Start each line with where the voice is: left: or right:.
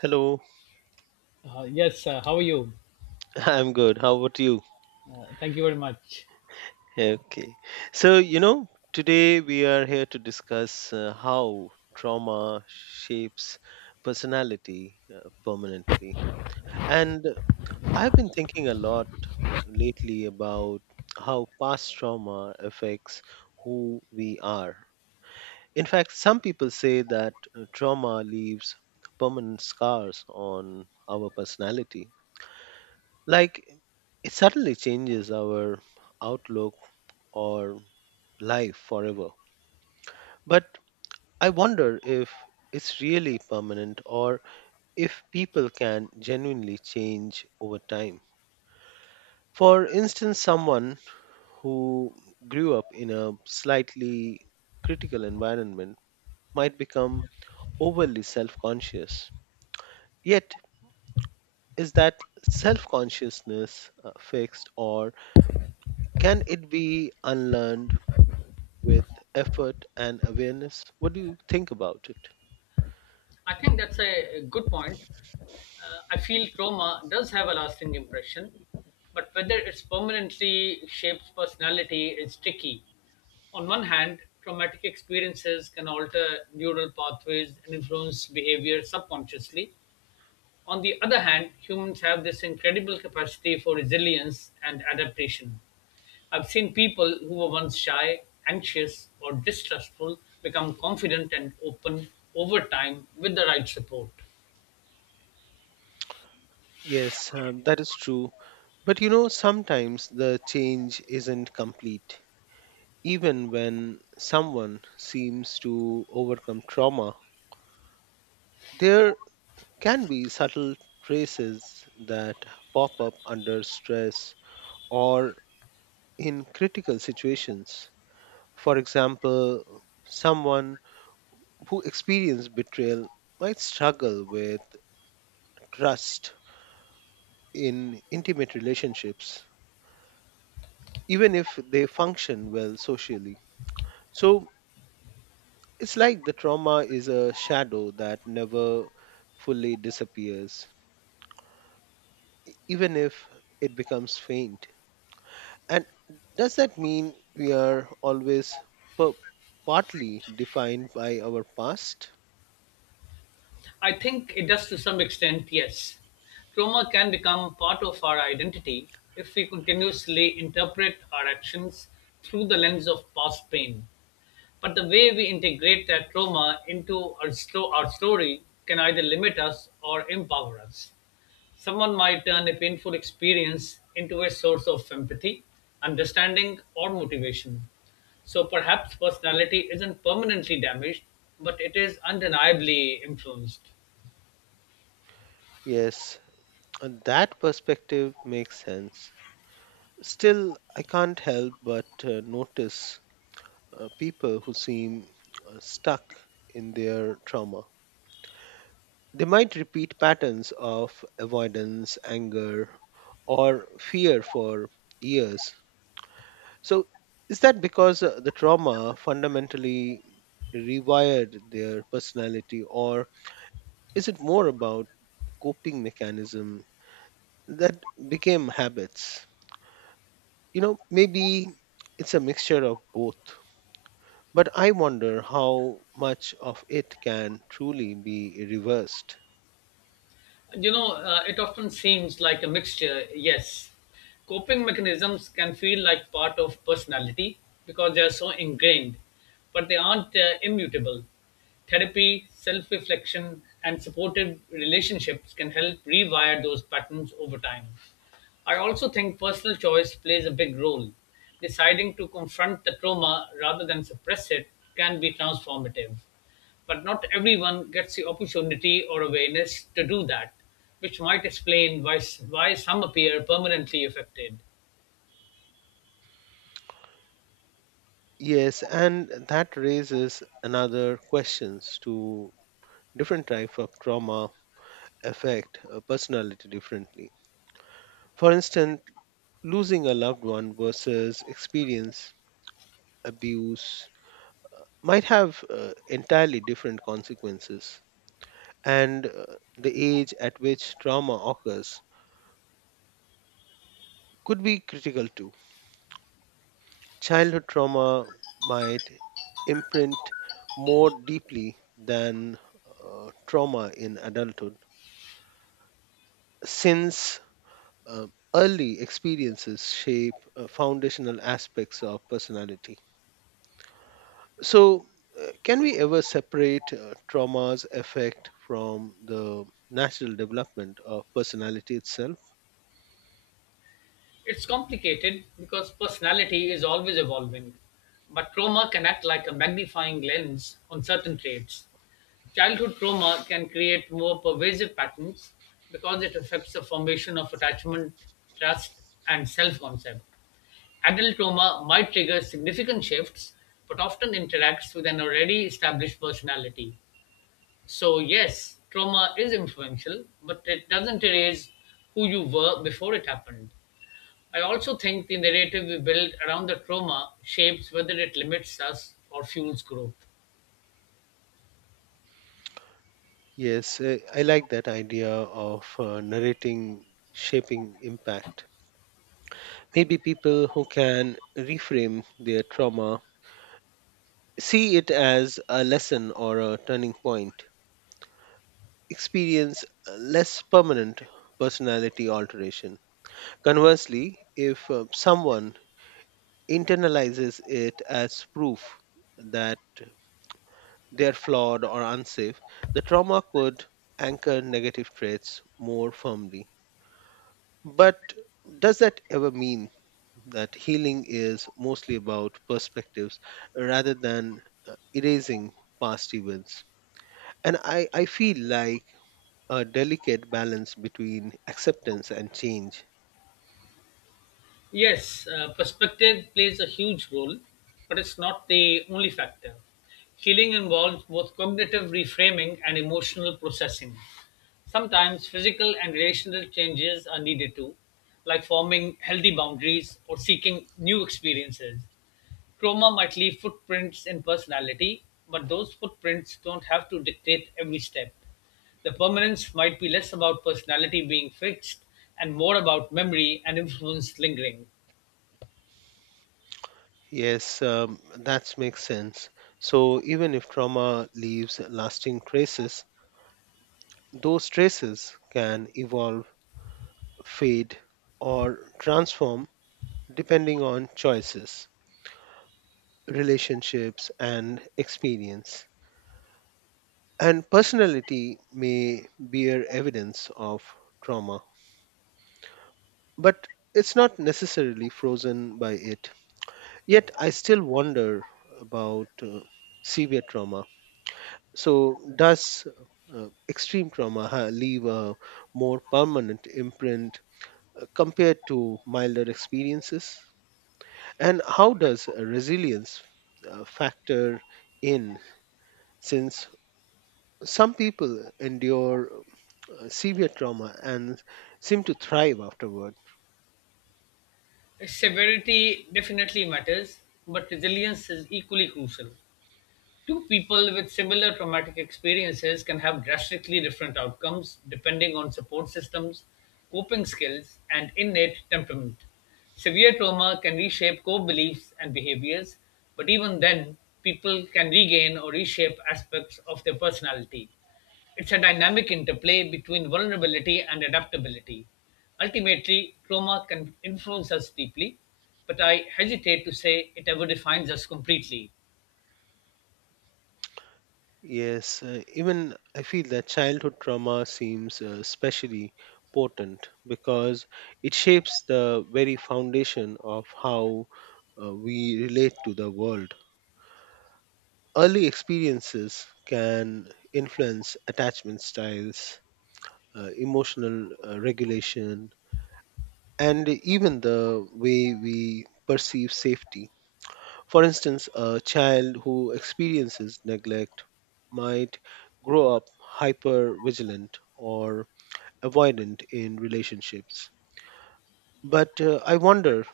right: Hello.
left: Yes, how are you?
right: I'm good. How about you?
left: Thank you very much.
right: Okay. So, today we are here to discuss how trauma shapes personality permanently. And I've been thinking a lot lately about how past trauma affects who we are. In fact, some people say that trauma leaves permanent scars on our personality. Like, it suddenly changes our outlook or life forever. But I wonder if it's really permanent, or if people can genuinely change over time. For instance, someone who grew up in a slightly critical environment might become overly self conscious. Yet, is that self consciousness fixed, or can it be unlearned with effort and awareness? What do you think about it?
left: I think that's a good point. I feel trauma does have a lasting impression, but whether it's permanently shapes personality is tricky. On one hand, traumatic experiences can alter neural pathways and influence behavior subconsciously. On the other hand, humans have this incredible capacity for resilience and adaptation. I've seen people who were once shy, anxious, or distrustful become confident and open over time with the right support.
right: Yes, that is true. But you know, sometimes the change isn't complete. Even when someone seems to overcome trauma, there can be subtle traces that pop up under stress or in critical situations. For example, someone who experienced betrayal might struggle with trust in intimate relationships, even if they function well socially. So it's like the trauma is a shadow that never fully disappears, even if it becomes faint. And does that mean we are always per- partly defined by our past?
left: I think it does to some extent, yes. Trauma can become part of our identity if we continuously interpret our actions through the lens of past pain. But the way we integrate that trauma into our story can either limit us or empower us. Someone might turn a painful experience into a source of empathy, understanding, or motivation. So perhaps personality isn't permanently damaged, but it is undeniably influenced.
right: Yes, and that perspective makes sense. Still, I can't help but notice people who seem stuck in their trauma. They might repeat patterns of avoidance, anger, or fear for years. So, is that because the trauma fundamentally rewired their personality, or is it more about coping mechanism that became habits? You know, maybe it's a mixture of both. But I wonder how much of it can truly be reversed.
left: It often seems like a mixture, yes. Coping mechanisms can feel like part of personality because they are so ingrained, but they aren't immutable. Therapy, self reflection, and supportive relationships can help rewire those patterns over time. I also think personal choice plays a big role. Deciding to confront the trauma rather than suppress it can be transformative. But not everyone gets the opportunity or awareness to do that, which might explain why some appear permanently affected.
right: Yes, and that raises another questions to different type of trauma affect a personality differently. For instance, losing a loved one versus experience abuse might have entirely different consequences, and the age at which trauma occurs could be critical too. Childhood trauma might imprint more deeply than trauma in adulthood, since uh, early experiences shape foundational aspects of personality. So, can we ever separate trauma's effect from the natural development of personality itself?
left: It's complicated because personality is always evolving, but trauma can act like a magnifying lens on certain traits. Childhood trauma can create more pervasive patterns because it affects the formation of attachment, trust, and self concept. Adult trauma might trigger significant shifts, but often interacts with an already established personality. So, yes, trauma is influential, but it doesn't erase who you were before it happened. I also think the narrative we build around the trauma shapes whether it limits us or fuels growth.
right: Yes, I like that idea of narrating shaping impact. Maybe people who can reframe their trauma, see it as a lesson or a turning point, experience less permanent personality alteration. Conversely, if someone internalizes it as proof that they're flawed or unsafe, the trauma could anchor negative traits more firmly. But does that ever mean that healing is mostly about perspectives rather than erasing past events? And I feel like a delicate balance between acceptance and change.
left: Yes, perspective plays a huge role, but it's not the only factor. Healing involves both cognitive reframing and emotional processing. Sometimes physical and relational changes are needed too, like forming healthy boundaries or seeking new experiences. Trauma might leave footprints in personality, but those footprints don't have to dictate every step. The permanence might be less about personality being fixed and more about memory and influence lingering.
right: Yes, that makes sense. So even if trauma leaves lasting traces, those traces can evolve, fade, or transform depending on choices, relationships, and experience. And personality may bear evidence of trauma, but it's not necessarily frozen by it. Yet I still wonder about severe trauma. So, does extreme trauma leave a more permanent imprint compared to milder experiences? And how does resilience factor in, since some people endure severe trauma and seem to thrive afterward?
left: Severity definitely matters, but resilience is equally crucial. Two people with similar traumatic experiences can have drastically different outcomes depending on support systems, coping skills, and innate temperament. Severe trauma can reshape core beliefs and behaviors, but even then, people can regain or reshape aspects of their personality. It's a dynamic interplay between vulnerability and adaptability. Ultimately, trauma can influence us deeply, but I hesitate to say it ever defines us completely.
right: Yes, even I feel that childhood trauma seems especially potent, because it shapes the very foundation of how we relate to the world. Early experiences can influence attachment styles, emotional regulation, and even the way we perceive safety. For instance, a child who experiences neglect might grow up hyper vigilant or avoidant in relationships. But I wonder,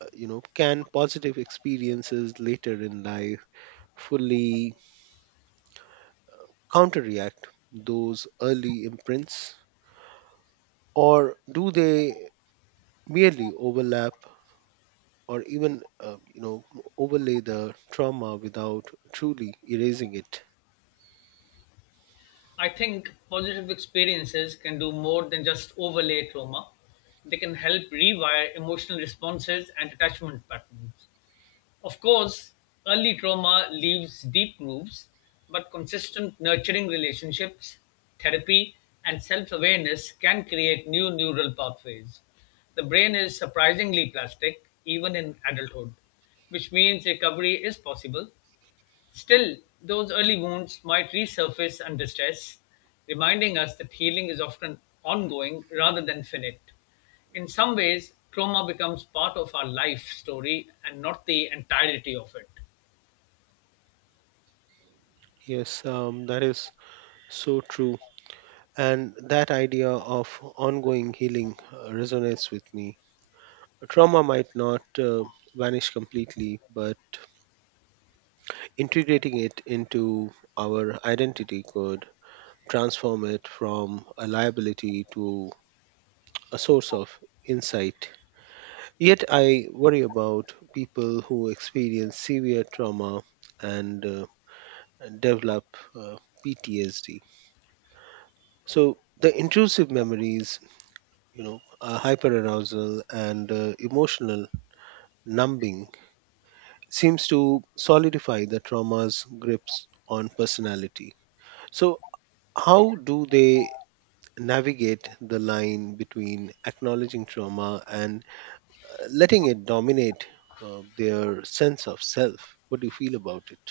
right: can positive experiences later in life fully counteract those early imprints? Or do they merely overlap, or even, overlay the trauma without truly erasing it?
left: I think positive experiences can do more than just overlay trauma. They can help rewire emotional responses and attachment patterns. Of course, early trauma leaves deep grooves, but consistent nurturing relationships, therapy, and self awareness can create new neural pathways. The brain is surprisingly plastic, even in adulthood, which means recovery is possible. Still, those early wounds might resurface under stress, reminding us that healing is often ongoing rather than finite. In some ways, trauma becomes part of our life story and not the entirety of it.
right: Yes, that is so true. And that idea of ongoing healing resonates with me. Trauma might not vanish completely, but integrating it into our identity could transform it from a liability to a source of insight. Yet I worry about people who experience severe trauma and develop uh, PTSD. So the intrusive memories, hyperarousal and emotional numbing seems to solidify the trauma's grips on personality. So, how do they navigate the line between acknowledging trauma and letting it dominate their sense of self? What do you feel about it?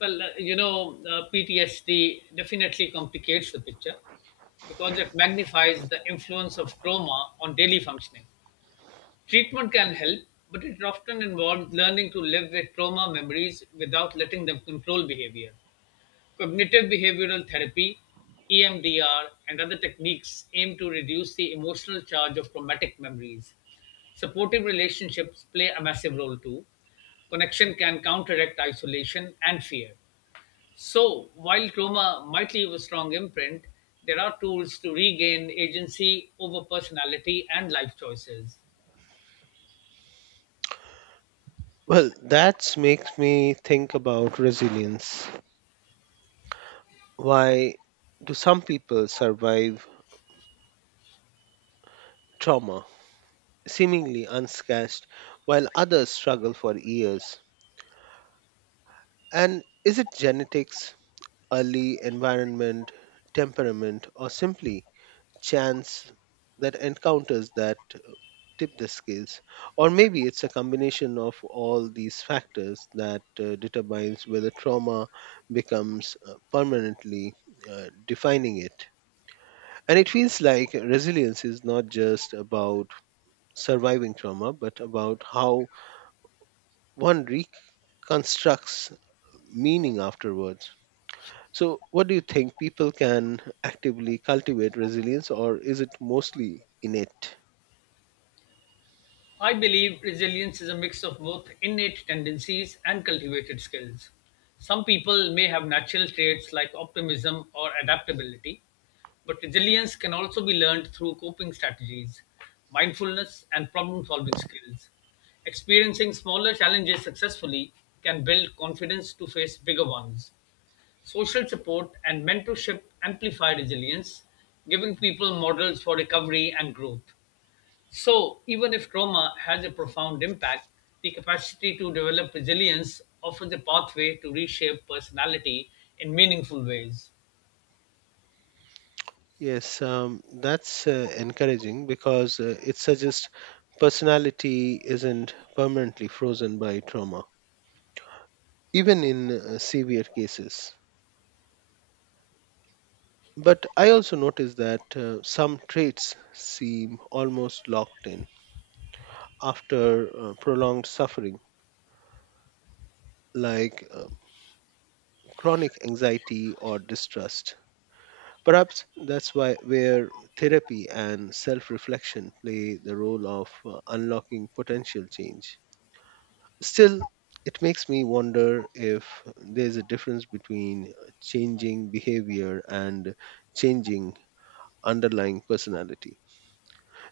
left: PTSD definitely complicates the picture because it magnifies the influence of trauma on daily functioning. Treatment can help, but it often involves learning to live with trauma memories without letting them control behavior. Cognitive behavioral therapy (EMDR) and other techniques aim to reduce the emotional charge of traumatic memories. Supportive relationships play a massive role too. Connection can counteract isolation and fear. So, while trauma might leave a strong imprint, there are tools to regain agency over personality and life choices.
right: Well, that makes me think about resilience. Why do some people survive trauma seemingly unscathed while others struggle for years? And is it genetics, early environment, temperament, or simply chance that encounters that tip the scales? Or maybe it's a combination of all these factors that determines whether trauma becomes permanently defining it. And it feels like resilience is not just about surviving trauma, but about how one reconstructs meaning afterwards. So, what do you think? People can actively cultivate resilience, or is it mostly innate?
left: I believe resilience is a mix of both innate tendencies and cultivated skills. Some people may have natural traits like optimism or adaptability, but resilience can also be learned through coping strategies, mindfulness, and problem solving skills. Experiencing smaller challenges successfully can build confidence to face bigger ones. Social support and mentorship amplify resilience, giving people models for recovery and growth. So, even if trauma has a profound impact, the capacity to develop resilience offers a pathway to reshape personality in meaningful ways.
right: Yes, that's encouraging, because it suggests personality isn't permanently frozen by trauma, even in severe cases. But I also notice that some traits seem almost locked in after prolonged suffering, like chronic anxiety or distrust. Perhaps that's why where therapy and self-reflection play the role of unlocking potential change. Still, it makes me wonder if there's a difference between changing behavior and changing underlying personality.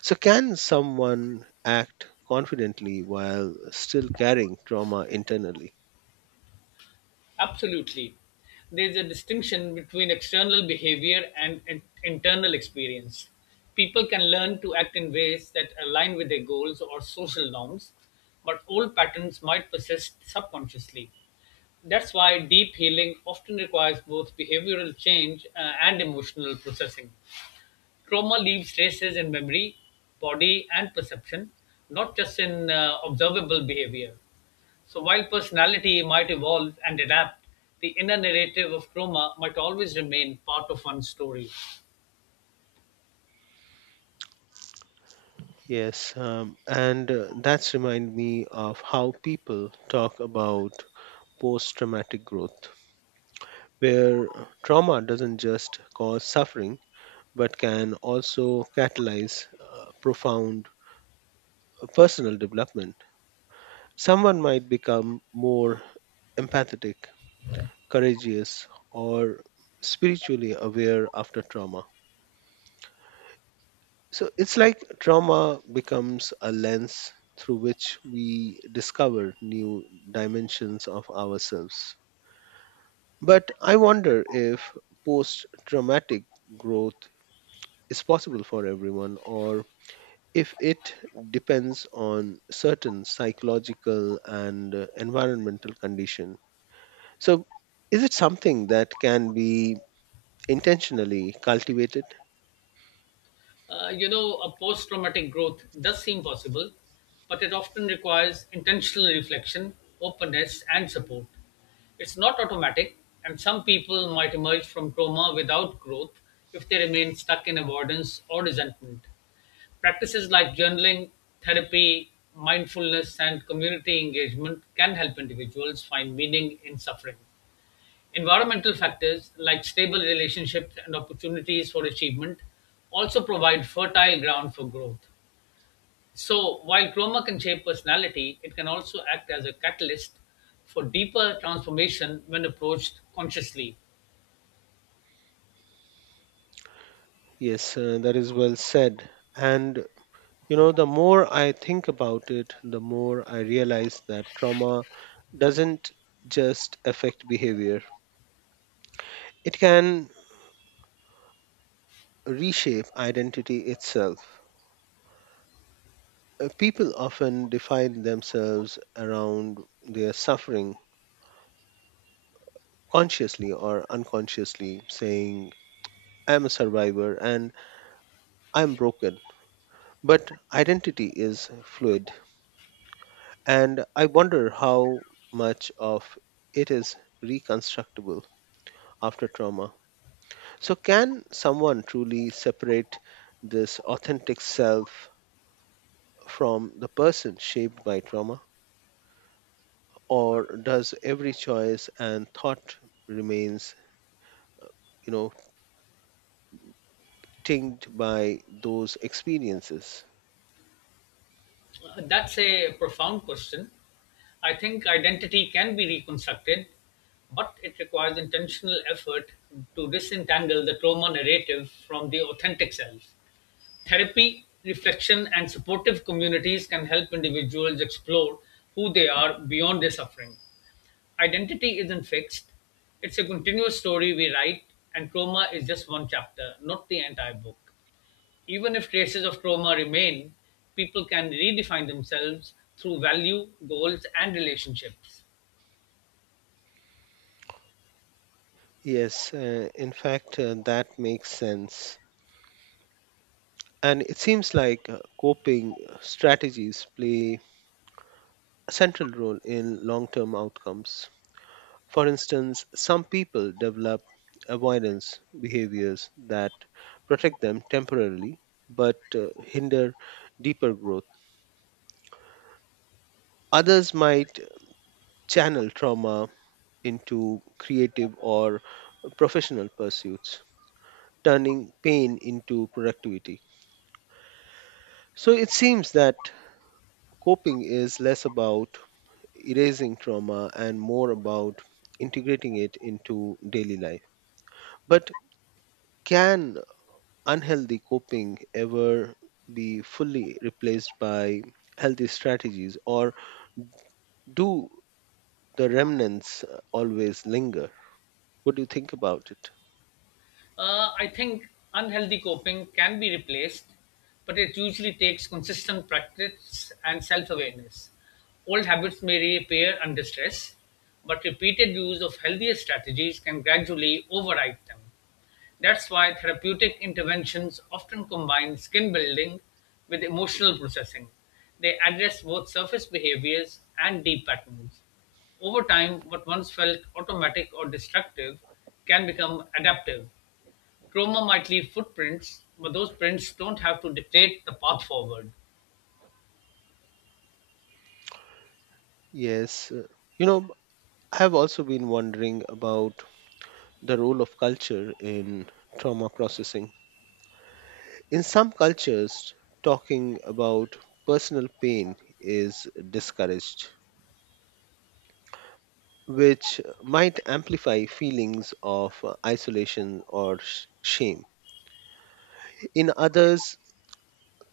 right: So can someone act confidently while still carrying trauma internally?
left: Absolutely. There's a distinction between external behavior and internal experience. People can learn to act in ways that align with their goals or social norms, but old patterns might persist subconsciously. That's why deep healing often requires both behavioral change and emotional processing. Trauma leaves traces in memory, body, and perception, not just in observable behavior. So while personality might evolve and adapt, the inner narrative of trauma might always remain part of one's story.
right: Yes, and that's remind me of how people talk about post-traumatic growth, where trauma doesn't just cause suffering but can also catalyze profound personal development. Someone might become more empathetic, courageous, or spiritually aware after trauma. So it's like trauma becomes a lens through which we discover new dimensions of ourselves. But I wonder if post traumatic growth is possible for everyone, or if it depends on certain psychological and environmental condition. So, is it something that can be intentionally cultivated?
left: A post traumatic growth does seem possible, but it often requires intentional reflection, openness, and support. It's not automatic, and some people might emerge from trauma without growth if they remain stuck in avoidance or resentment. Practices like journaling, therapy, mindfulness, and community engagement can help individuals find meaning in suffering. Environmental factors like stable relationships and opportunities for achievement also provide fertile ground for growth. So, while trauma can shape personality, it can also act as a catalyst for deeper transformation when approached consciously.
right: Yes, that is well said. And you know, the more I think about it, the more I realize that trauma doesn't just affect behavior, it can reshape identity itself. People often define themselves around their suffering, consciously or unconsciously saying, I'm a survivor and I'm broken. But identity is fluid, and I wonder how much of it is reconstructible after trauma. So, can someone truly separate this authentic self from the person shaped by trauma? Or does every choice and thought remains, you know, tinged by those experiences?
left: That's a profound question. I think identity can be reconstructed, but it requires intentional effort to disentangle the trauma narrative from the authentic self. Therapy, reflection, and supportive communities can help individuals explore who they are beyond their suffering. Identity isn't fixed, it's a continuous story we write, and trauma is just one chapter, not the entire book. Even if traces of trauma remain, people can redefine themselves through value, goals, and relationships.
right: Yes, in fact, that makes sense. And it seems like coping strategies play a central role in long term outcomes. For instance, some people develop avoidance behaviors that protect them temporarily but hinder deeper growth. Others might channel trauma into creative or professional pursuits, turning pain into productivity. So it seems that coping is less about erasing trauma and more about integrating it into daily life. But can unhealthy coping ever be fully replaced by healthy strategies, or do the remnants always linger? What do you think about it?
left: I think unhealthy coping can be replaced, but it usually takes consistent practice and self awareness. Old habits may reappear under stress, but repeated use of healthier strategies can gradually override them. That's why therapeutic interventions often combine skin building with emotional processing. They address both surface behaviors and deep patterns. Over time, what once felt automatic or destructive can become adaptive. Trauma might leave footprints, but those prints don't have to dictate the path forward.
right: Yes, you know, I have also been wondering about the role of culture in trauma processing. In some cultures, talking about personal pain is discouraged, which might amplify feelings of isolation or shame. In others,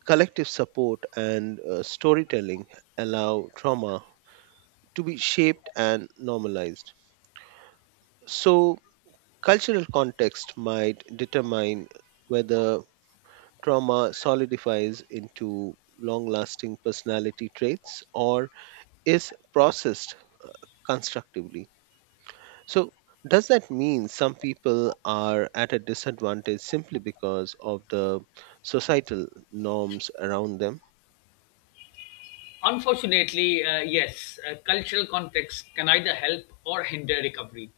right: collective support and storytelling allow trauma to be shaped and normalized. So, cultural context might determine whether trauma solidifies into long lasting personality traits or is processed constructively. So, does that mean some people are at a disadvantage simply because of the societal norms around them?
left: Unfortunately, yes, cultural context can either help or hinder recovery.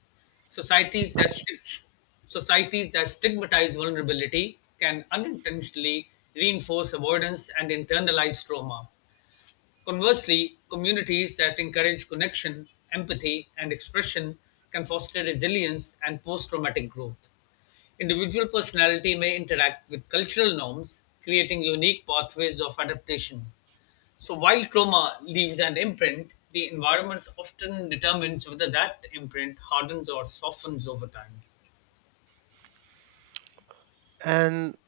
left: Societies that sti- Societies that stigmatize vulnerability can unintentionally reinforce avoidance and internalize trauma. Conversely, communities that encourage connection, empathy, and expression can foster resilience and post traumatic growth. Individual personality may interact with cultural norms, creating unique pathways of adaptation. So, while trauma leaves an imprint, the environment often determines whether that imprint hardens or softens over time.
right: And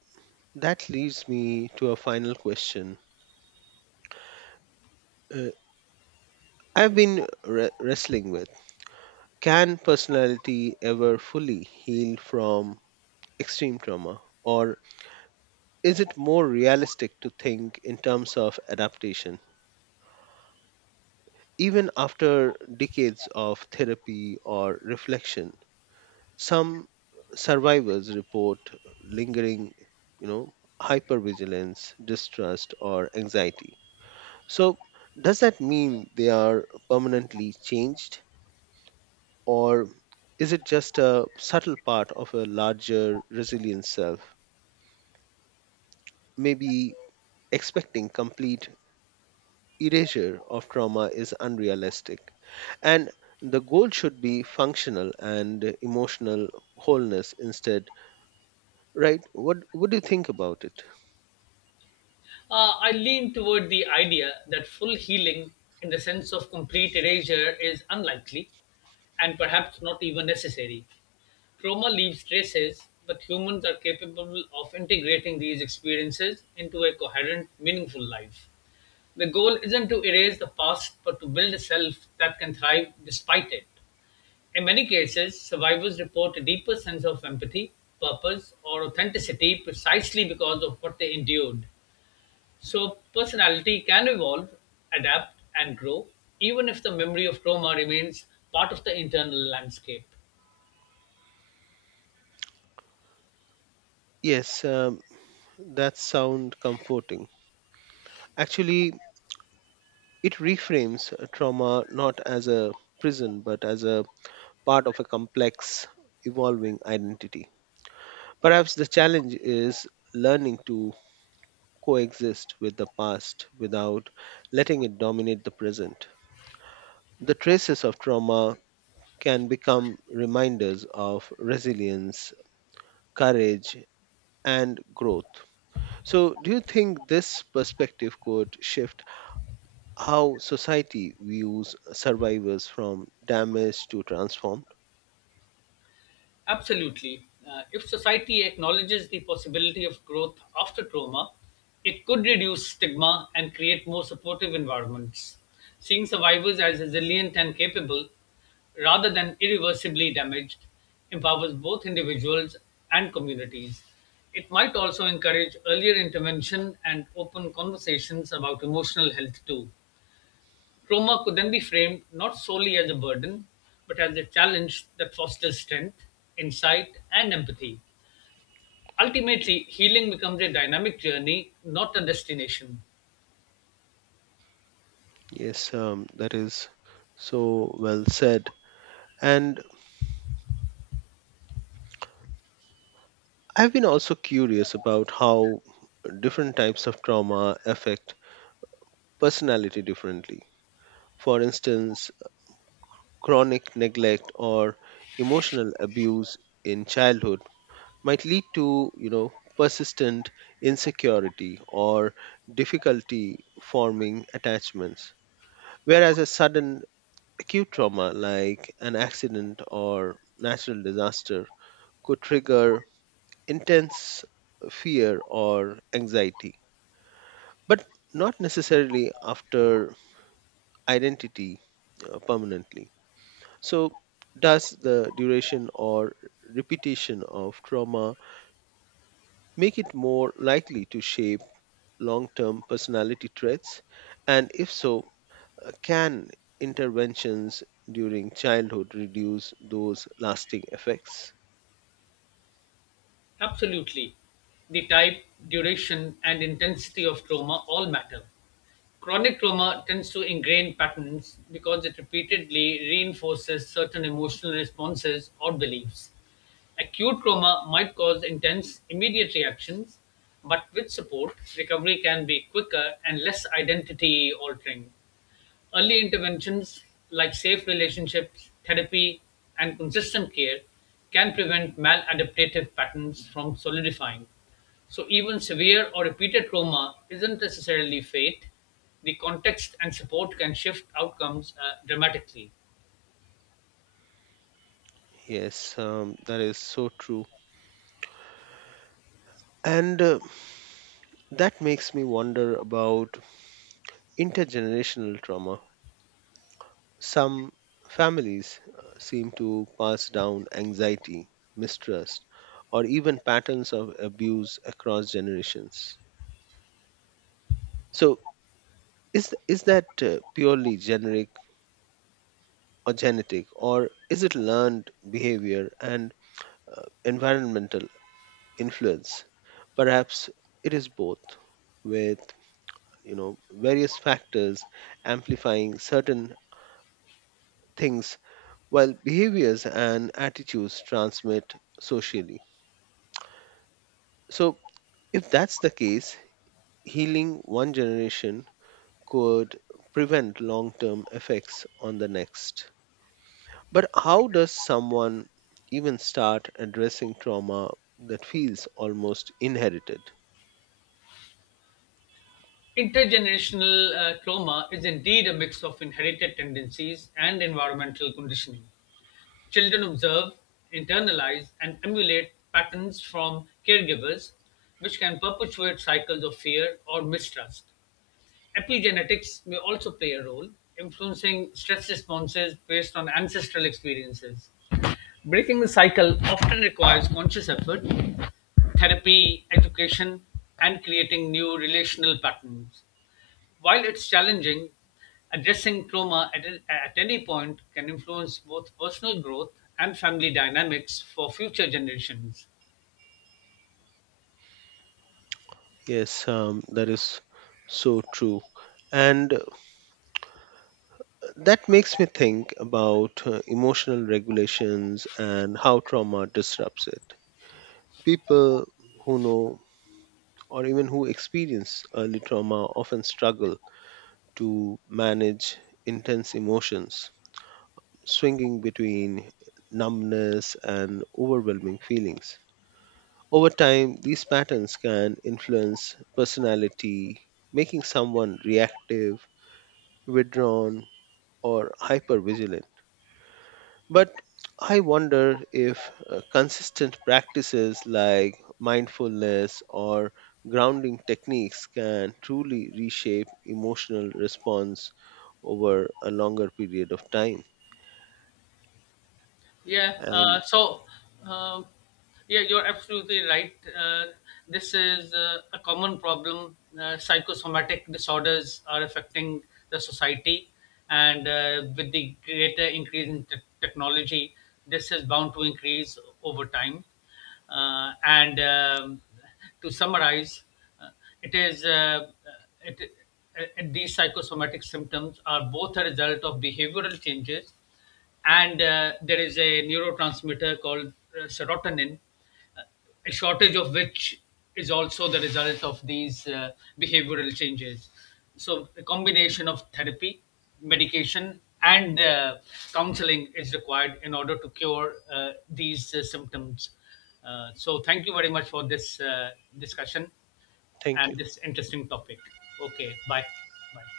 right: that leads me to a final question. Uh, I've been wrestling with, can personality ever fully heal from extreme trauma? Or is it more realistic to think in terms of adaptation? Even after decades of therapy or reflection, some survivors report lingering, you know, hypervigilance, distrust, or anxiety. So, does that mean they are permanently changed, or is it just a subtle part of a larger resilient self? Maybe expecting complete erasure of trauma is unrealistic, and the goal should be functional and emotional wholeness instead, right? What do you think about it?
left: I lean toward the idea that full healing, in the sense of complete erasure, is unlikely and perhaps not even necessary. Trauma leaves traces, but humans are capable of integrating these experiences into a coherent, meaningful life. The goal isn't to erase the past, but to build a self that can thrive despite it. In many cases, survivors report a deeper sense of empathy, purpose, or authenticity precisely because of what they endured. So, personality can evolve, adapt, and grow, even if the memory of trauma remains part of the internal landscape.
right: Yes, that sounds comforting. Actually, it reframes trauma not as a prison but as a part of a complex, evolving identity. Perhaps the challenge is learning to coexist with the past without letting it dominate the present. The traces of trauma can become reminders of resilience, courage, and growth. So, do you think this perspective could shift how society views survivors, from damaged to transformed?
left: Absolutely. If society acknowledges the possibility of growth after trauma, it could reduce stigma and create more supportive environments, seeing survivors as resilient and capable rather than irreversibly damaged empowers both individuals and communities. It might also encourage earlier intervention and open conversations about emotional health too. Trauma could then be framed not solely as a burden, but as a challenge that fosters strength, insight, and empathy. Ultimately, healing becomes a dynamic journey, not a destination.
right: Yes, that is so well said. And I've been also curious about how different types of trauma affect personality differently. For instance, chronic neglect or emotional abuse in childhood might lead to, you know, persistent insecurity or difficulty forming attachments, whereas a sudden acute trauma like an accident or natural disaster could trigger intense fear or anxiety, but not necessarily after identity permanently. So, does the duration or repetition of trauma make it more likely to shape long term personality traits? And if so, can interventions during childhood reduce those lasting effects?
left: Absolutely. The type, duration, and intensity of trauma all matter. Chronic trauma tends to ingrain patterns because it repeatedly reinforces certain emotional responses or beliefs. Acute trauma might cause intense, immediate reactions, but with support, recovery can be quicker and less identity altering. Early interventions like safe relationships, therapy, and consistent care can prevent maladaptive patterns from solidifying. So, even severe or repeated trauma isn't necessarily fate. The context and support can shift outcomes dramatically.
right: Yes, that is so true. And that makes me wonder about intergenerational trauma. Some families seem to pass down anxiety, mistrust, or even patterns of abuse across generations. So, is that purely generic or genetic, or is it learned behavior and environmental influence? Perhaps it is both, with, you know, various factors amplifying certain things while behaviors and attitudes transmit socially. So if that's the case, healing one generation could prevent long term effects on the next. But how does someone even start addressing trauma that feels almost inherited?
left: Intergenerational trauma is indeed a mix of inherited tendencies and environmental conditioning. Children observe, internalize, and emulate patterns from caregivers, which can perpetuate cycles of fear or mistrust. Epigenetics may also play a role, influencing stress responses based on ancestral experiences. Breaking the cycle often requires conscious effort, therapy, education, and creating new relational patterns. While it's challenging, addressing trauma at any point can influence both personal growth and family dynamics for future generations.
right: Yes, that is so true. And that makes me think about emotional regulations and how trauma disrupts it. People who know or even who experience early trauma often struggle to manage intense emotions, swinging between numbness and overwhelming feelings. Over time, these patterns can influence personality, making someone reactive, withdrawn, or hypervigilant. But I wonder if consistent practices like mindfulness or grounding techniques can truly reshape emotional response over a longer period of time.
left: Yeah.
right: And
left: Uh, yeah, you're absolutely right. This is a common problem. Psychosomatic disorders are affecting the society, and with the greater increase in technology, this is bound to increase over time. And To summarize, uh, it is uh, uh, it, these psychosomatic symptoms are both a result of behavioral changes and there is a neurotransmitter called serotonin, uh, a shortage of which is also the result of these behavioral changes. So, a combination of therapy, medication, and counseling is required in order to cure these symptoms. So, thank you very much for this discussion
right: thank
left: and
right: you.
left: this interesting topic. Okay, bye. Bye.